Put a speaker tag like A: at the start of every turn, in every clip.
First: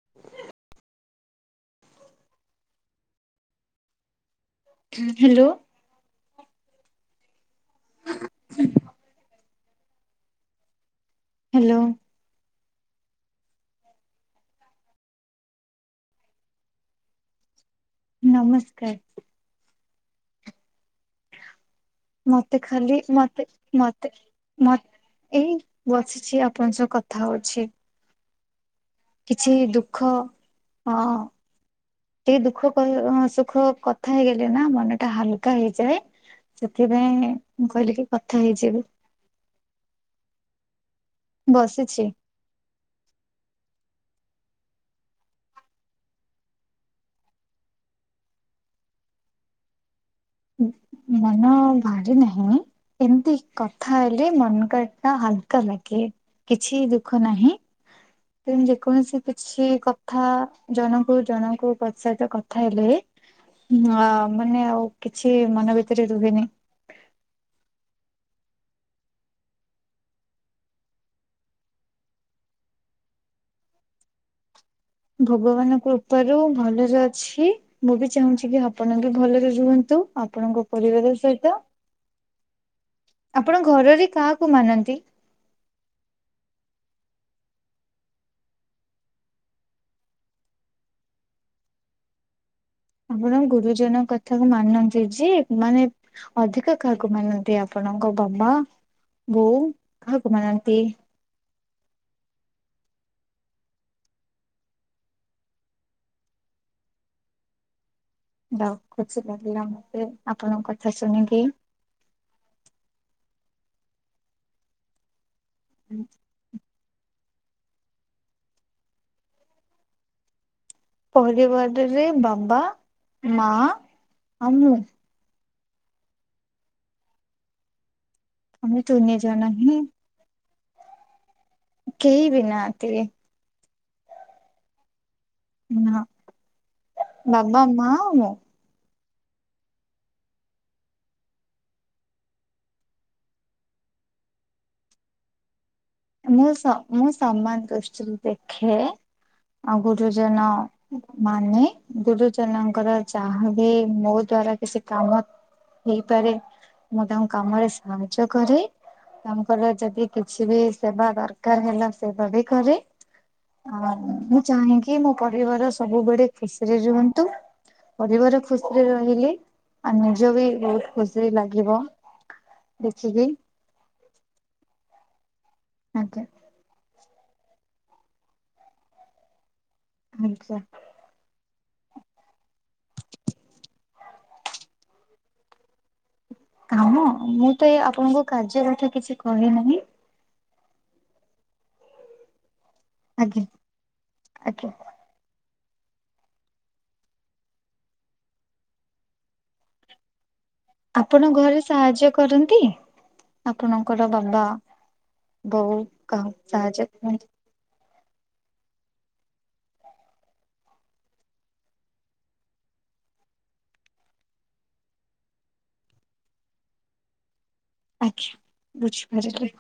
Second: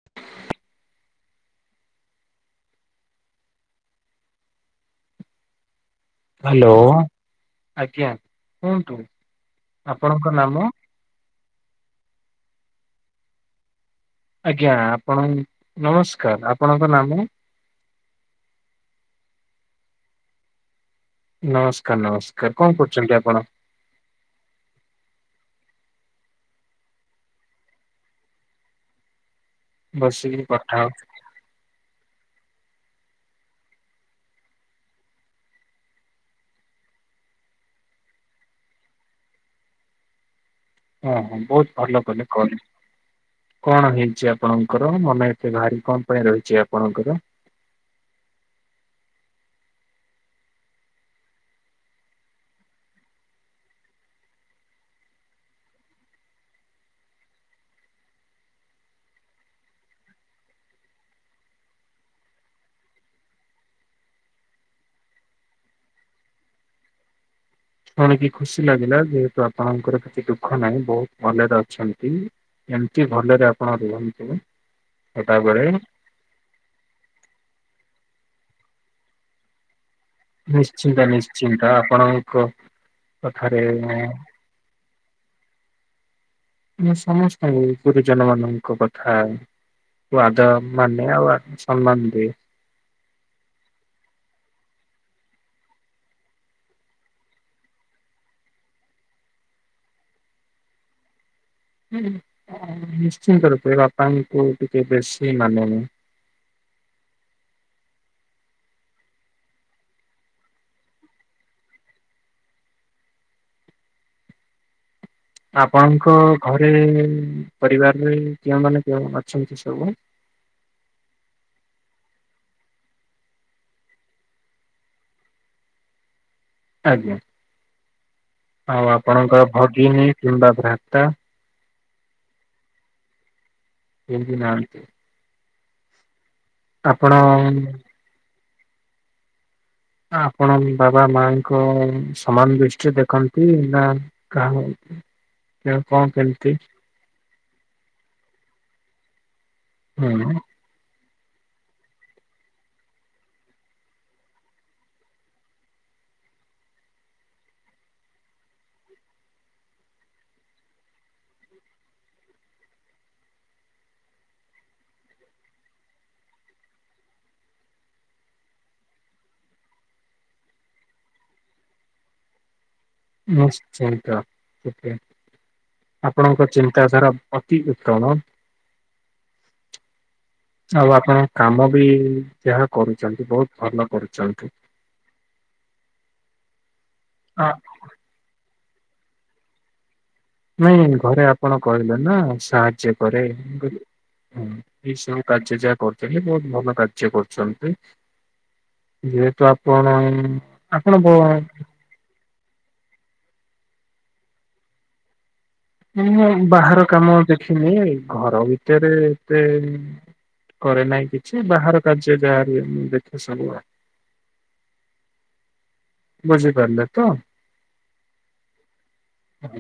A: [inaudible] Hello.
B: Hello ଆଜ୍ଞା କୁହନ୍ତୁ ଆପଣଙ୍କ ନାମ।
A: ହ୍ୟାଲୋ।
B: ଆଜ୍ଞା ଆପଣ ନମସ୍କାର ଆପଣଙ୍କ ନାମ।
A: ନମସ୍କାର।
B: ନମସ୍କାର
A: ମତେ
B: ନମସ୍କାର କଣ
A: ଖାଲି
B: କରୁଛନ୍ତି ଆପଣ।
A: ମତେ ମତେ ଏଇ ବସିଛି ଆପଣଙ୍କ ସହ କଥା ହଉଛି। କିଛି ଦୁଃଖ
B: ବସିକି କଥା ହଉ
A: ହଁ। ଟିକେ ଦୁଃଖ ସୁଖ କଥା ହେଇଗଲେ ନା ମନଟା ହାଲକା ହେଇଯାଏ। ସେଥିପାଇଁ ମୁଁ କହିଲିକି କଥା ହେଇଯିବି।
B: ହଁ ହଁ ବହୁତ ଭଲ
A: ବସିଛି।
B: କଲେ। କଣ କଣ ହେଇଛି ଆପଣଙ୍କର ମନ ଏତେ ଭାରି କଣ ପାଇଁ ରହିଛି ଆପଣଙ୍କର?
A: ମନ ଭାରି ନାହିଁ। ଏମିତି କଥା ହେଲେ ମନ [unintelligible] ହାଲକା ଲାଗେ। କିଛି ଦୁଃଖ ନାହିଁ। ଯେକୌଣସି କିଛି କଥା ଜଣଙ୍କୁ ଜଣଙ୍କୁ ପ୍ରୋତ୍ସାହିତ କଥା ହେଲେ। ହଁ ମାନେ ଆଉ କିଛି ମନ ଭିତରେ ରୁହେନି।
B: ଶୁଣିକି ଖୁସି ଲାଗିଲା ଯେହେତୁ ଆପଣଙ୍କର କିଛି ଦୁଃଖ ନାହିଁ ବହୁତ ଭଲରେ ଅଛନ୍ତି। ଏମିତି ଭଲରେ ଆପଣ ରୁହନ୍ତୁ। ସଦାବେଳେ
A: ଭଗବାନକୁ। କୃପାରୁ ଭଲରେ ଅଛି ମୁଁ ବି ଚାହୁଁଛି କି ଆପଣ ବି ଭଲରେ ରୁହନ୍ତୁ। ଆପଣଙ୍କ
B: ନିଶ୍ଚିନ୍ତ
A: ପରିବାର ସହିତ।
B: ନିଶ୍ଚିନ୍ତ ଆପଣଙ୍କ କଥାରେ
A: ଆପଣ ଘରରେ କାହାକୁ ମାନନ୍ତି?
B: ମୁଁ ସମସ୍ତଙ୍କୁ ଗୁରୁଜନ ମାନଙ୍କ କଥା। ୱାଦା ମାନେ ଆଉ ସନମାନ ଦିଏ।
A: ଆପଣ ଗୁରୁଜନଙ୍କ କଥା କୁ ମାନନ୍ତି ଯେ ମାନେ ଅଧିକା କାହାକୁ ମାନନ୍ତି ଆପଣଙ୍କ ବାବା ବୋଉ କାହାକୁ ମାନନ୍ତି।
B: ନିଶ୍ଚିନ୍ତ ରୂପେ ବାପାଙ୍କୁ ଟିକେ ବେଶୀ ମାନେ।
A: ଦାଉ ଖୁସି ଲାଗିଲା ମତେ ଆପଣଙ୍କ କଥା ଶୁଣିକି।
B: ଆପଣଙ୍କ ଘରେ ପରିବାରରେ କେଉଁମାନେ [unintelligible] ଅଛନ୍ତି ସବୁ?
A: ପରିବାରରେ ବାବା, ମା ଆଉ ମୁଁ।
B: ଆଜ୍ଞା,
A: ଆମେ
B: ଆଉ
A: ତିନି ଜଣ
B: ଆପଣଙ୍କର
A: ହିଁ
B: ଭଗିନୀ କିମ୍ବା ଭ୍ରାତା।
A: କେହି ବି ନାହାତି।
B: କେହି ନାହାନ୍ତି।
A: ନାଁ
B: ଆପଣ
A: ବାବା, ମା ଆଉ ମୁଁ।
B: ଆପଣ ବି ବାବା ମାଙ୍କୁ ସମାନ ଦୃଷ୍ଟିରେ ଦେଖନ୍ତି ନା କାହା ସିଏ କଣ
A: ମୁଁ
B: କେମିତି
A: ସ ମୁଁ ସମାନ ଦୃଷ୍ଟିରୁ ଦେଖେ ଆଉ
B: ହୁଁ
A: ଗୁରୁଜନ। ମାନେ ଗୁରୁଜନଙ୍କର ଯାହାବି ମୋ ଦ୍ଵାରା କିଛି କାମ। ହେଇପାରେ ମୁଁ ତାଙ୍କୁ କାମରେ ସାହାଯ୍ୟ କରେ। ତାଙ୍କର ଯଦି କିଛି ବି ସେବା ଦରକାର ହେଲା ସେବା ବି କରେ। ହଁ ମୁଁ ଚାହେଁକି ମୋ ପରିବାର ସବୁବେଳେ ଖୁସିରେ ରୁହନ୍ତୁ। ପରିବାର ଖୁସିରେ ରହିଲି ଆ ନିଜ ବି ବହୁତ ଖୁସି ଲାଗିବ। ଦେଖିକି
B: ନିଶ୍ଚିତ
A: ଆଜ୍ଞା
B: ଆପଣଙ୍କ ଚିନ୍ତାଧାରା ଅତି ଉତ୍ତମ।
A: ଆଜ୍ଞା।
B: ଆଉ ଆପଣଙ୍ କାମ ବି ଯାହା କରୁଚନ୍ତି ବହୁତ ଭଲ କରୁଛନ୍ତି।
A: କାମ
B: ଆ
A: ମୁଁ ତ ଏ ଆପଣଙ୍କୁ କାର୍ଯ୍ୟ କଥା କିଛି କହି ନାହିଁ।
B: ନାଇଁ ଘରେ ଆପଣ କହିଲେ ନା ସାହାଯ୍ୟ କରେ
A: ଆଜ୍ଞା ଆଜ୍ଞା।
B: ଏ ସବୁ। କାର୍ଯ୍ୟ ଯାହା କରୁଥିଲେ ବହୁତ ଭଲ କାର୍ଯ୍ୟ କରୁଚନ୍ତି। ଯେହେତୁ ଆପଣ
A: ଆପଣ ଘରେ ସାହାଯ୍ୟ କରନ୍ତି ଆପଣଙ୍କର ବାବା। ବୋଉ କାହାକୁ ସାହାଯ୍ୟ କର
B: କେଜାଣି ଘର ଭିତରେ ଏତେ କରେ ନାହିଁ କିଛି ବାହାର କାର୍ଯ୍ୟ ଯାହାବି ଦେଖେ ସବୁ ଆଉ ବୁଝି ପାରିଲେତ।
A: ଆଜ୍ଞା ବୁଝିପାରିଲି।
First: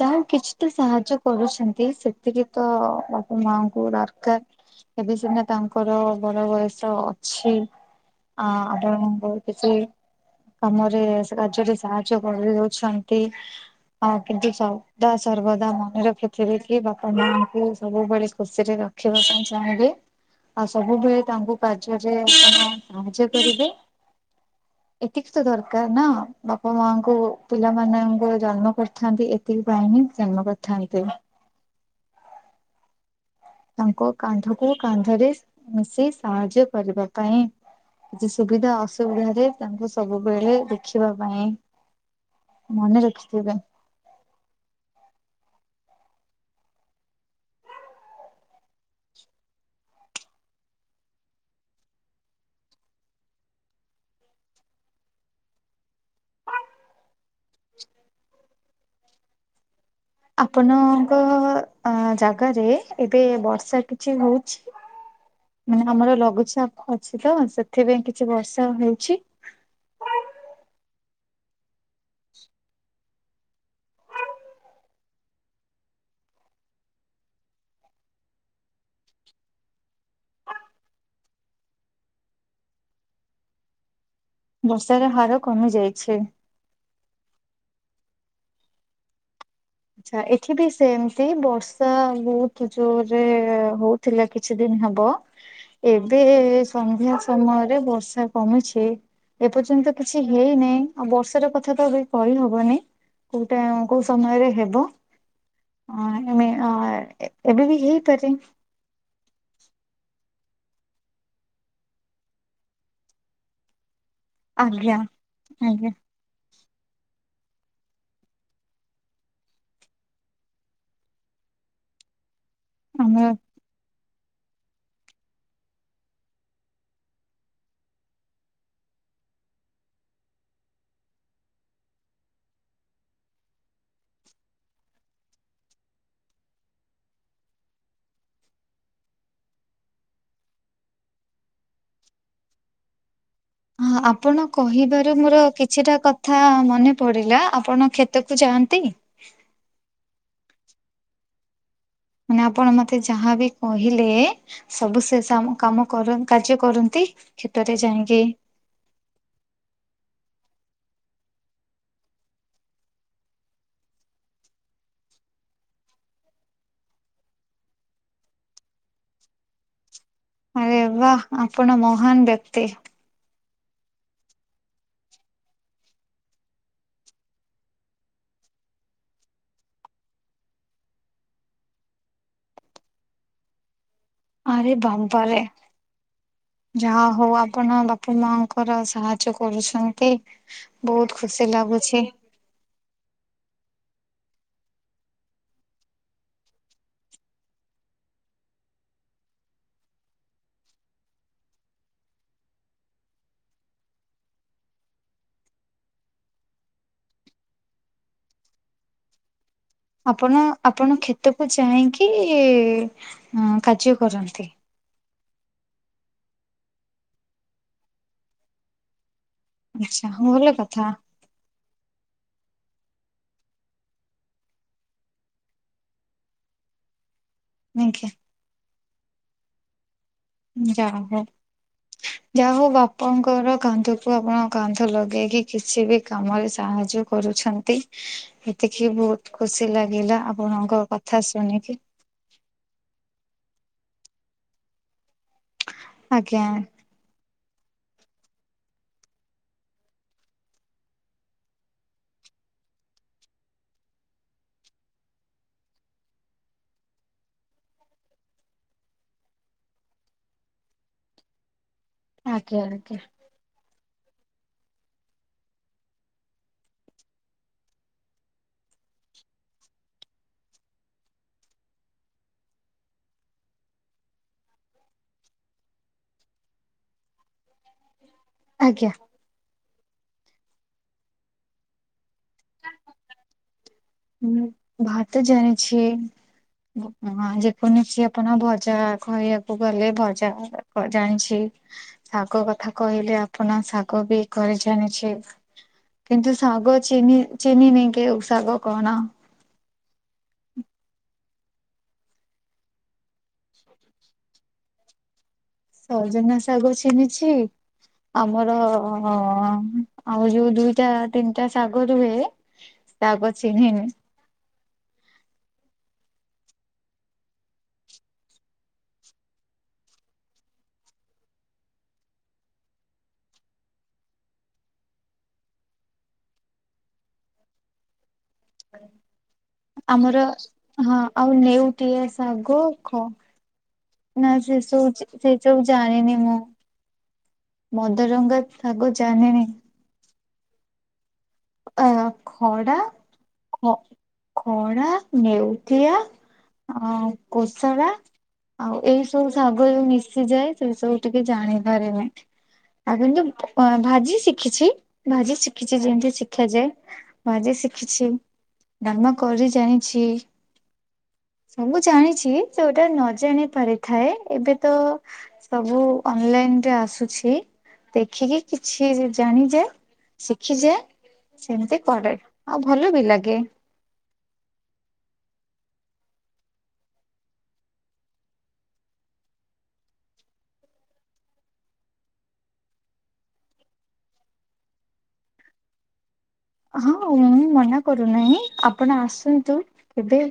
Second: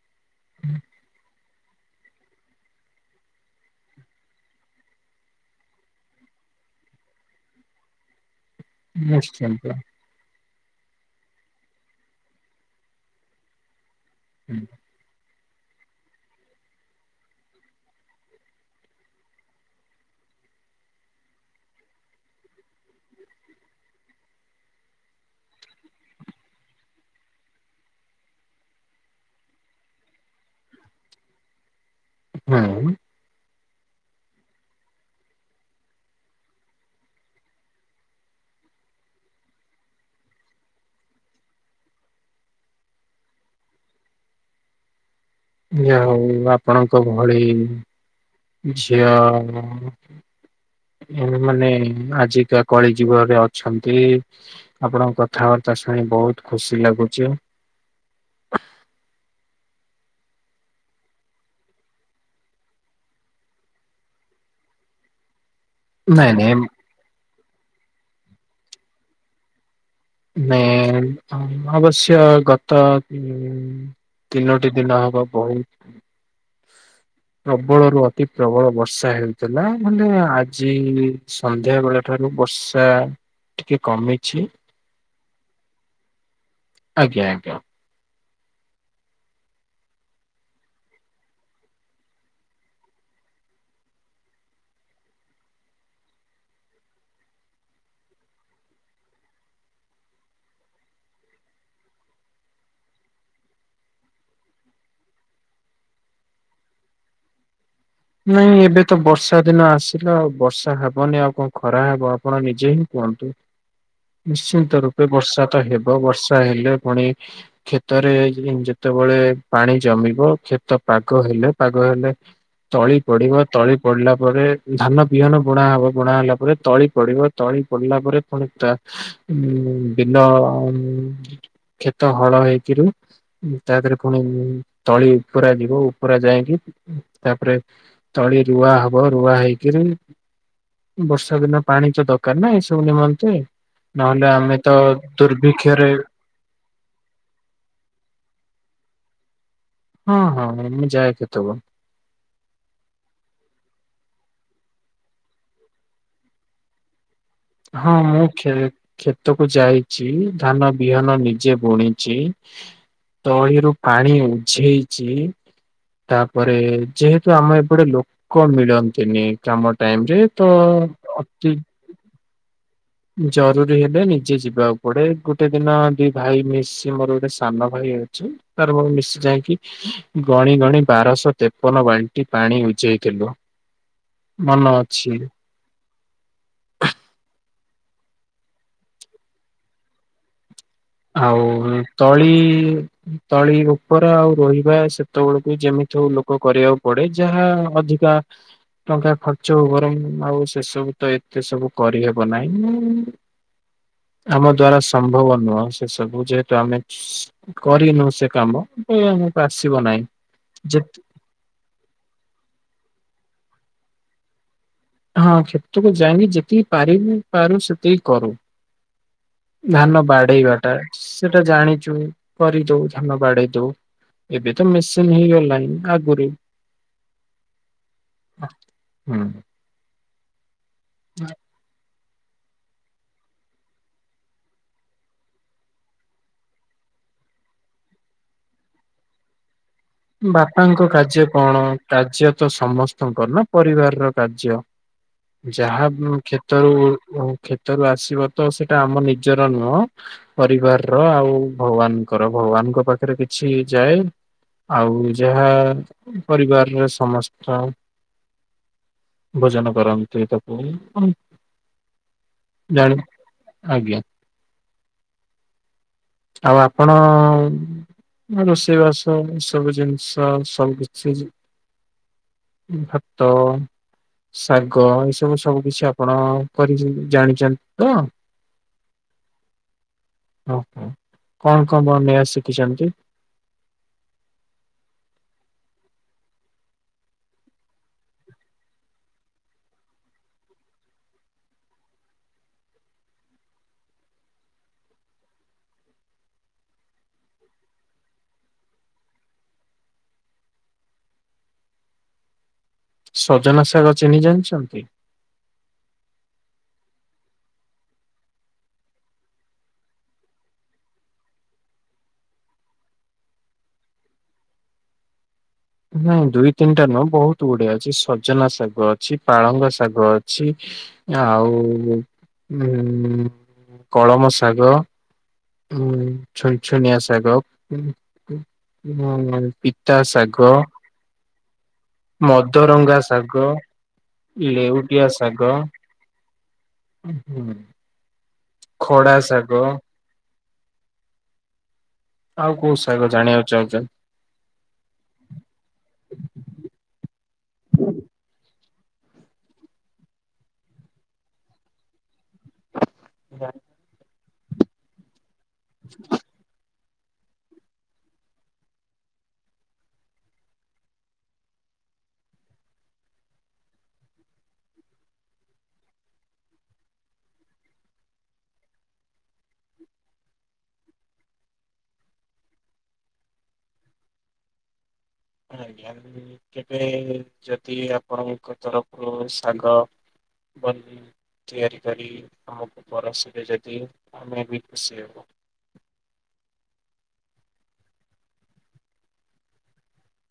A: ଯାହା କିଛି ତ ସାହାଯ୍ୟ କରୁଛନ୍ତି ସେତିକି ତ ବାପା ମାଙ୍କୁ ଦରକାର। ଏବେ ସିନା ତାଙ୍କର ବଳ ବୟସ ଅଛି ଆ ତାଙ୍କୁ
B: ନିଶ୍ଚିନ୍ତ
A: କିଛି କାମରେ କାର୍ଯ୍ୟରେ ସାହାଯ୍ୟ କରିଦଉଛନ୍ତି। ହଁ କିନ୍ତୁ ସବୁ ସଦାସର୍ବଦା ମନେ ରଖିଥିବେ କି ବାପା ମାଙ୍କୁ ସବୁବେଳେ ଖୁସିରେ ରଖିବା ପାଇଁ ଚାହିଁବେ। ଆଉ ସବୁବେଳେ ତାଙ୍କୁ କାର୍ଯ୍ୟରେ ଆପଣ ସାହାଯ୍ୟ କରିବେ। ଏତିକି ତ ଦରକାର ନା ବାପା ମାଙ୍କୁ ପିଲାମାନଙ୍କୁ ଜନ୍ମ କରି ଥାନ୍ତି ଏତିକିପାଇଁ ହିଁ ଜନ୍ମ କରିଥାନ୍ତି।
B: ହୁଁ।
A: ତାଙ୍କ କାନ୍ଧକୁ କାନ୍ଧରେ ମିଶି ସାହାଯ୍ୟ କରିବା ପାଇଁ। କିଛି ସୁବିଧା ଅସୁବିଧାରେ ତାଙ୍କୁ ସବୁବେଳେ ଦେଖିବା ପାଇଁ। ମନେ ରଖିଥିବେ।
B: ହଉ ଆପଣଙ୍କ ଭଳି ଝିଅ ଏ ମାନେ ଆଜିକା କଳି ଯୁଗରେ ଅଛନ୍ତି। ଆପଣଙ୍କ କଥାବାର୍ତ୍ତା ଶୁଣି ବହୁତ ଖୁସି ଲାଗୁଛି।
A: ଆପଣଙ୍କ ଅ ଜାଗାରେ ଏବେ ବର୍ଷା କିଛି ହଉଛି? ମାନେ ଆମର
B: ନାଇଁ ନାଇଁ
A: ଲଘୁଚାପ ଅଛି ତ ସେଥିପାଇଁ କିଛି ବର୍ଷା ହେଉଛି।
B: ନାଇଁ ଅବଶ୍ୟ ଗତ ଉଁ ତିନୋଟି ଦିନ ହବ ବହୁ ପ୍ରବଳରୁୁ ଅତି ପ୍ରବଳ ବର୍ଷା ହେଉଥିଲା ମାନେ ଆଜି ସନ୍ଧ୍ୟା ବେଳ ଠାରୁ ବର୍ଷା ଟିକେ କମିଛି।
A: ବର୍ଷାର ହାର କମି ଯାଇଛି।
B: ଆଜ୍ଞା।
A: ଆଛା ଏଠି ବି ସେମତି ବର୍ଷା ବହୁତ ଜୋରରେ ହଉ ଥିଲା କିଛି ଦିନ ହବ। ଏବେ ସନ୍ଧ୍ୟା ସମୟରେ ବର୍ଷା କମୁଛି। ଏପର୍ଯ୍ୟନ୍ତ କିଛି ହେଇନେଇ ଆଉ ବର୍ଷାର କଥା ତ ଏବେ କହିହବନି? କୋଉଟା କୋଉ ସମୟରେ ହେବ ଏମ ଏବେ ବି ହେଇ
B: ନାଇଁ ଏବେ ତ ବର୍ଷା ଦିନ ଆସିଲା ଆଉ ବର୍ଷା ହବନି ଆଉ କଣ ଖରା ହବ ଆପଣ ନିଜେ ହିଁ କୁହନ୍ତୁ? ନିଶ୍ଚିନ୍ତ
A: ଆଜ୍ଞା
B: ରୂପେ ବର୍ଷା ତ
A: ଆଜ୍ଞା
B: ହେବ ବର୍ଷା ହେଲେ ପୁଣି କ୍ଷେତରେ ଯେତେବେଳେ ପାଣି ଜମିବ କ୍ଷେତ ପାଗ ହେଲେ ପାଗ ହେଲେ। ତଳି
A: ଆମର
B: ପଡିବ। ତଳି ପଡିଲା ପରେ ଧାନ ବିହନ ବୁଣା ହବ ବୁଣା ହେଲା ପରେ ତଳି ପଡିବ ତଳି ପଡିଲା ପରେ ଣ ଉ ଦିନ କ୍ଷେତ ହଳ ହେଇକରୁ। ତାପରେ ପୁଣି ତଳି ଉପରା ଯିବ ଉପରା ଯାଇକି ତାପରେ ତଳି ରୁଆ ହବ ରୁଆ ହେଇକିରି ବର୍ଷା ଦିନ ପାଣି ତ ଦରକାର ନା ଏ ସବୁ ନିମନ୍ତେ।
A: ହଁ
B: ନହେଲେ ଆମେ ତ ଦୁର୍ଭିକ୍ଷରେ
A: ଥା ମନେ ପଡିଲା ଆପଣ କ୍ଷେତକୁ ଯାଆନ୍ତି?
B: ହଁ ହଁ ମୁଁ ଯାଏ କ୍ଷେତ କୁ।
A: ମାନେ ଆପଣ ମତେ ଯାହାବି କହିଲେ ସବୁ ସେ ସବୁ କାମ କର କାର୍ଯ୍ୟ କରନ୍ତି? କ୍ଷେତରେ
B: ହଁ
A: ଯାଇକି
B: ମୁଁ ଖେଳେ। କ୍ଷେତକୁ ଯାଇଚି ଧାନ ବିହନ ନିଜେ ବୁଣିଚି। ତଳିରୁୁ ପାଣି ଉଝେଇଚି। ତାପରେ ଯେହେତୁ ଆମ ଏପଟେ ଲୋକ ମିଳନ୍ତିନି କାମ ଟାଇମ ରେ ତ
A: ଆରେ ବା
B: ଅତି
A: ଆପଣ ମହାନ ବ୍ୟକ୍ତି।
B: ଜରୁରୀ ହେଲେ ନିଜେ ଯିବାକୁ ପଡେ ଗୋଟେ ଦିନ ଦି ଭାଇ ମିଶି ମୋର ଗୋଟେ ସାନ ଭାଇ ଅଛି। ତାର ମୋର ମିଶି ଯାଇକି ଗଣି ଗଣି ବାରଶହ ତେପନ ବାଲଟି ପାଣି ଉଝେଇଥିଲୁ।
A: ଆରେ ବାବା ରେ। ଯାହା ହଉ ଆପଣ ବାପା ମାଙ୍କର ସାହାଯ୍ୟ କରୁଛନ୍ତି। ବହୁତ ଖୁସି
B: ଆଉ
A: ଲାଗୁଛି
B: ତଳି ତଳି ଉପର ଆଉ ରୋଇବା ସେତେବେଳକୁ ଯେମିତିଉ ଲୋକ କରିବାକୁ ପଡେ ଯାହା ଅଧିକା ଟଙ୍କା ଖର୍ଚ୍ଚ ହଉ ବରଂ ଆଉ ସେସବୁ ତ ଏତେ ସବୁ କରିହେବ ନାହିଁ। ଆମ ଦ୍ଵାରା ସମ୍ଭବ ନୁହଁ। ସେ ସବୁ ଯେହେତୁ ଆମେ ସ କରିନୁ ସେ କାମ ତ ଆସିବ ନାଇଁ।
A: ଆପଣ ଆପଣ କ୍ଷେତକୁ ଯାଇକି ଏ କାର୍ଯ୍ୟ କରନ୍ତି।
B: ହଁ କ୍ଷେତକୁ ଯାଇନି ଯେତିକି ପାରିବୁ ପାରୁ ସେତିକି କରୁ। ଧାନ
A: ଆଚ୍ଛା ଭଲ
B: ବାଡେଇବାଟା
A: କଥା
B: ସେଟା ଜାଣିଚୁ କରିଦଉ ଧାନ ବାଡେଇ ଦଉ। ଏବେ ତ ମେସିନ୍ ହେଇଗଲାଇ ଆଗୁରି
A: ଆଜ୍ଞା।
B: ହୁଁ।
A: ଯା ହଉ। ଯାହା ହଉ ବାପାଙ୍କର କାନ୍ଧକୁ ଆପଣ କାନ୍ଧ ଲଗେଇକି କିଛି ବି କାମରେ ସାହାଯ୍ୟ କରୁଛ ନ୍ତି। ଏତିକି ବହୁତ ଖୁସି ଲାଗିଲା ଆପଣଙ୍କ
B: ବାପାଙ୍କ କାର୍ଯ୍ୟ
A: କଥା
B: କଣ
A: ଶୁଣିକି।
B: କାର୍ଯ୍ୟ ତ ସମସ୍ତଙ୍କର ନା ପରିବାର ର କାର୍ଯ୍ୟ। ଯାହା
A: ଆଜ୍ଞା।
B: କ୍ଷେତରୁ କ୍ଷେତରୁ ଆସିବ ତ ସେଇଟା ଆମ ନିଜର ନୁହଁ। ପରିବାର ର ଆଉ ଭଗବାନଙ୍କର। ଭଗବାନଙ୍କ ପାଖରେ କିଛି ଯାଏ। ଆଉ ଯାହା ପରିବାରରେ ସମସ୍ତ ଭୋଜନ କରନ୍ତି ଏକ ପାଳି ହଁ
A: ଆଜ୍ଞା ଆଜ୍ଞା।
B: ଜାଣି ଆଜ୍ଞା। ଆଉ ଆପଣ ର ରୋଷେଇ ବାସ ସବୁ ଜିନିଷ ସବୁ କିଛି ଭାତ। ଶାଗ ଏସବୁ ସବୁ କିଛି ଆପଣ କରି ଜାଣିଚନ୍ତି ତ?
A: ଆଜ୍ଞା।।
B: ଓହୋ। କଣ କଣ ବନେଇବା ଶିଖିଚନ୍ତି?
A: ମୁଁ ଭାତ ଜାଣିଛି। ମୁଁ ହଁ ଯେକୌଣସି ଆପଣ ଭଜା କହିବାକୁ ଗଲେ ଭଜା ଜାଣିଛି। ଶାଗ କଥା କହିଲେ ଆପଣ ଶାଗ ବି କରି ଜାଣିଛି? କିନ୍ତୁ ଶାଗ ଚିହିଁନି ଚିହିଁନି ନେଇକି କୋଉ ଶାଗ କଣ?
B: ସଜନା ଶାଗ ଚିହ୍ନି ଜାଣିଛନ୍ତି?
A: ସଜନା ଶାଗ ଚିହ୍ନିଛି। ଆମର ଆଉ ଯୋଉ ଦୁଇଟା ତିନିଟା ଶାଗ ରୁହେ। ତାକୁ ଚିହ୍ନିନି।
B: ନାଇଁ ଦୁଇ ତିନିଟା ନୁହଁ ବହୁତ ଗୁଡେ ଅଛି ସଜନା ଶାଗ ଅଛି ପାଳଙ୍ଗ ଶାଗ ଅଛି ଆଉ ଉ-କଳମ ଶାଗ ଉଁ ଛନଛନିଆ ଶାଗ ଉଁ ପିତା
A: ଆମର
B: ଶାଗ
A: ହଁ ଆଉ ନେଉଟିଆ ଶାଗ
B: ମଦରଙ୍ଗା
A: ଖ
B: ଶାଗ
A: ନା ସେ ସବୁ
B: ଲେଉଟିଆ
A: ଯା-ସେ
B: ଶାଗ
A: ସବୁ ଜାଣିନି ମୁଁ ମଦରଙ୍ଗା ଶାଗ
B: ଖଡ଼ା
A: ଜାଣିନି
B: ଶାଗ।
A: ଆ
B: ଆଉ
A: ଖଡା
B: କୋଉ ଶାଗ ଜାଣିବାକୁ
A: ଖ
B: ଚାହିଁଛ?
A: ଖଡା ନେଉଟିଆ ଆଉ କୋଷଳା ଆଉ ଏଇ ସବୁ ଶାଗ ଯୋଉ ମିଶିଯାଏ ସେ ସବୁ ଟିକେ ଜାଣିପାରେ ନାହିଁ। ଆଗୁରୁ ଯୋଉ ଫ-ଭାଜି ଶିଖିଛି ଭାଜି ଶିଖିଛି ଯେମିତି ଶି ଦେଖେ ଯାଏ ଭାଜି ଶିଖିଛି ଡ଼ାଲମା କରି ଜାଣିଛି। ସବୁ ଜାଣିଛି ଯୋଉଟା ନ ଜାଣି ପାରିଥାଏ ଏବେ ତ ସବୁ ଅନଲାଇନ ରେ ଆସୁଛି ଦେଖିକି କିଛି ଜାଣିଯାଏ। ଶିଖିଯାଏ। ସେମିତି କରେ ଆଉ ଭଲ ବି ଲାଗେ।
B: ଆଜ୍ଞା କେବେ ଯଦି ଆପଣଙ୍କ ତରଫରୁ ଶାଗ [unintelligible] ତିଆରି କରି ଆମକୁ ପରସିବେ ଯଦି ଆମେ ବି ଖୁସି ହେବୁ?
A: ହଁ ମୁଁ ମନା କରୁନାହିଁ ଆପଣ ଆସନ୍ତୁ କେବେ?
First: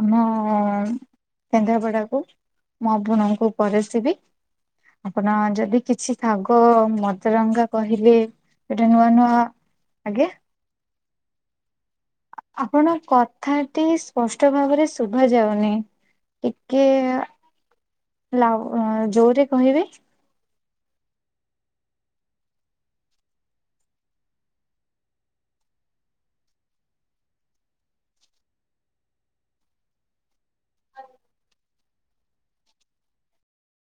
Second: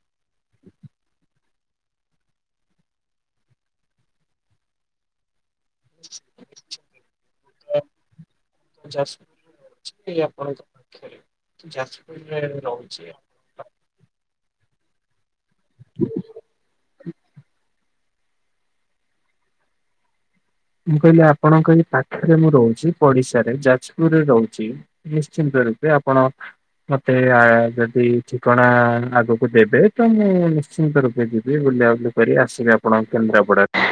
A: ଆମ କେନ୍ଦ୍ରାପଡାକୁ। ମୁଁ ଆପଣଙ୍କୁ ପରସିବି ଆପଣ ଯଦି କିଛି ଶାଗ ମଦରଙ୍ଗା କହିଲେ ସେଟା ନୂଆ ନୂଆ,
B: ଯାଜପୁରରେ
A: ଆଜ୍ଞା
B: ଆପଣଙ୍କ ପାଖରେ ଯ
A: ଆପଣ କଥାଟି ସ୍ପଷ୍ଟ ଭାବରେ ଶୁଭା ଯାଉନି ଟିକେ ଲାଗୁ ଯୋରେ କହିବେ?
B: ମୁଁ କହିଲି ଆପଣଙ୍କ ଏଇ ପାଖରେ ମୁଁ ରହୁଛି ପଡିଶାରେ ଯାଜପୁରରେ ରହୁଛି। ନିଶ୍ଚିନ୍ତ ରୂପେ ଆପଣ ମତେ ଯଦି ଠିକଣା ଆଗକୁ ଦେବେ ତ ମୁଁ ନିଶ୍ଚିତ୍ ରୂପେ ଯିବି ବୁଲାବୁଲି କରି ଆସିବେ ଆପଣଙ୍କ କେନ୍ଦ୍ରାପଡାରେ?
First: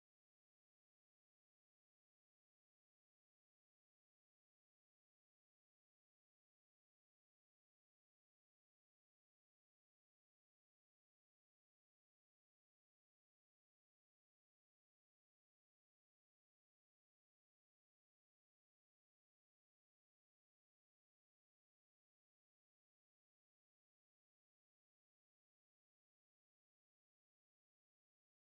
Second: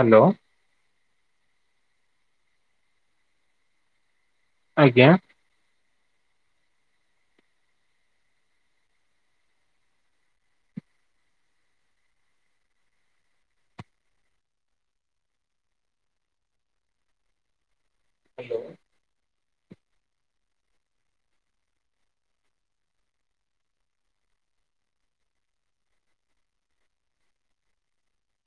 B: ହ୍ୟାଲୋ। ଆଜ୍ଞା। ହ୍ୟାଲୋ।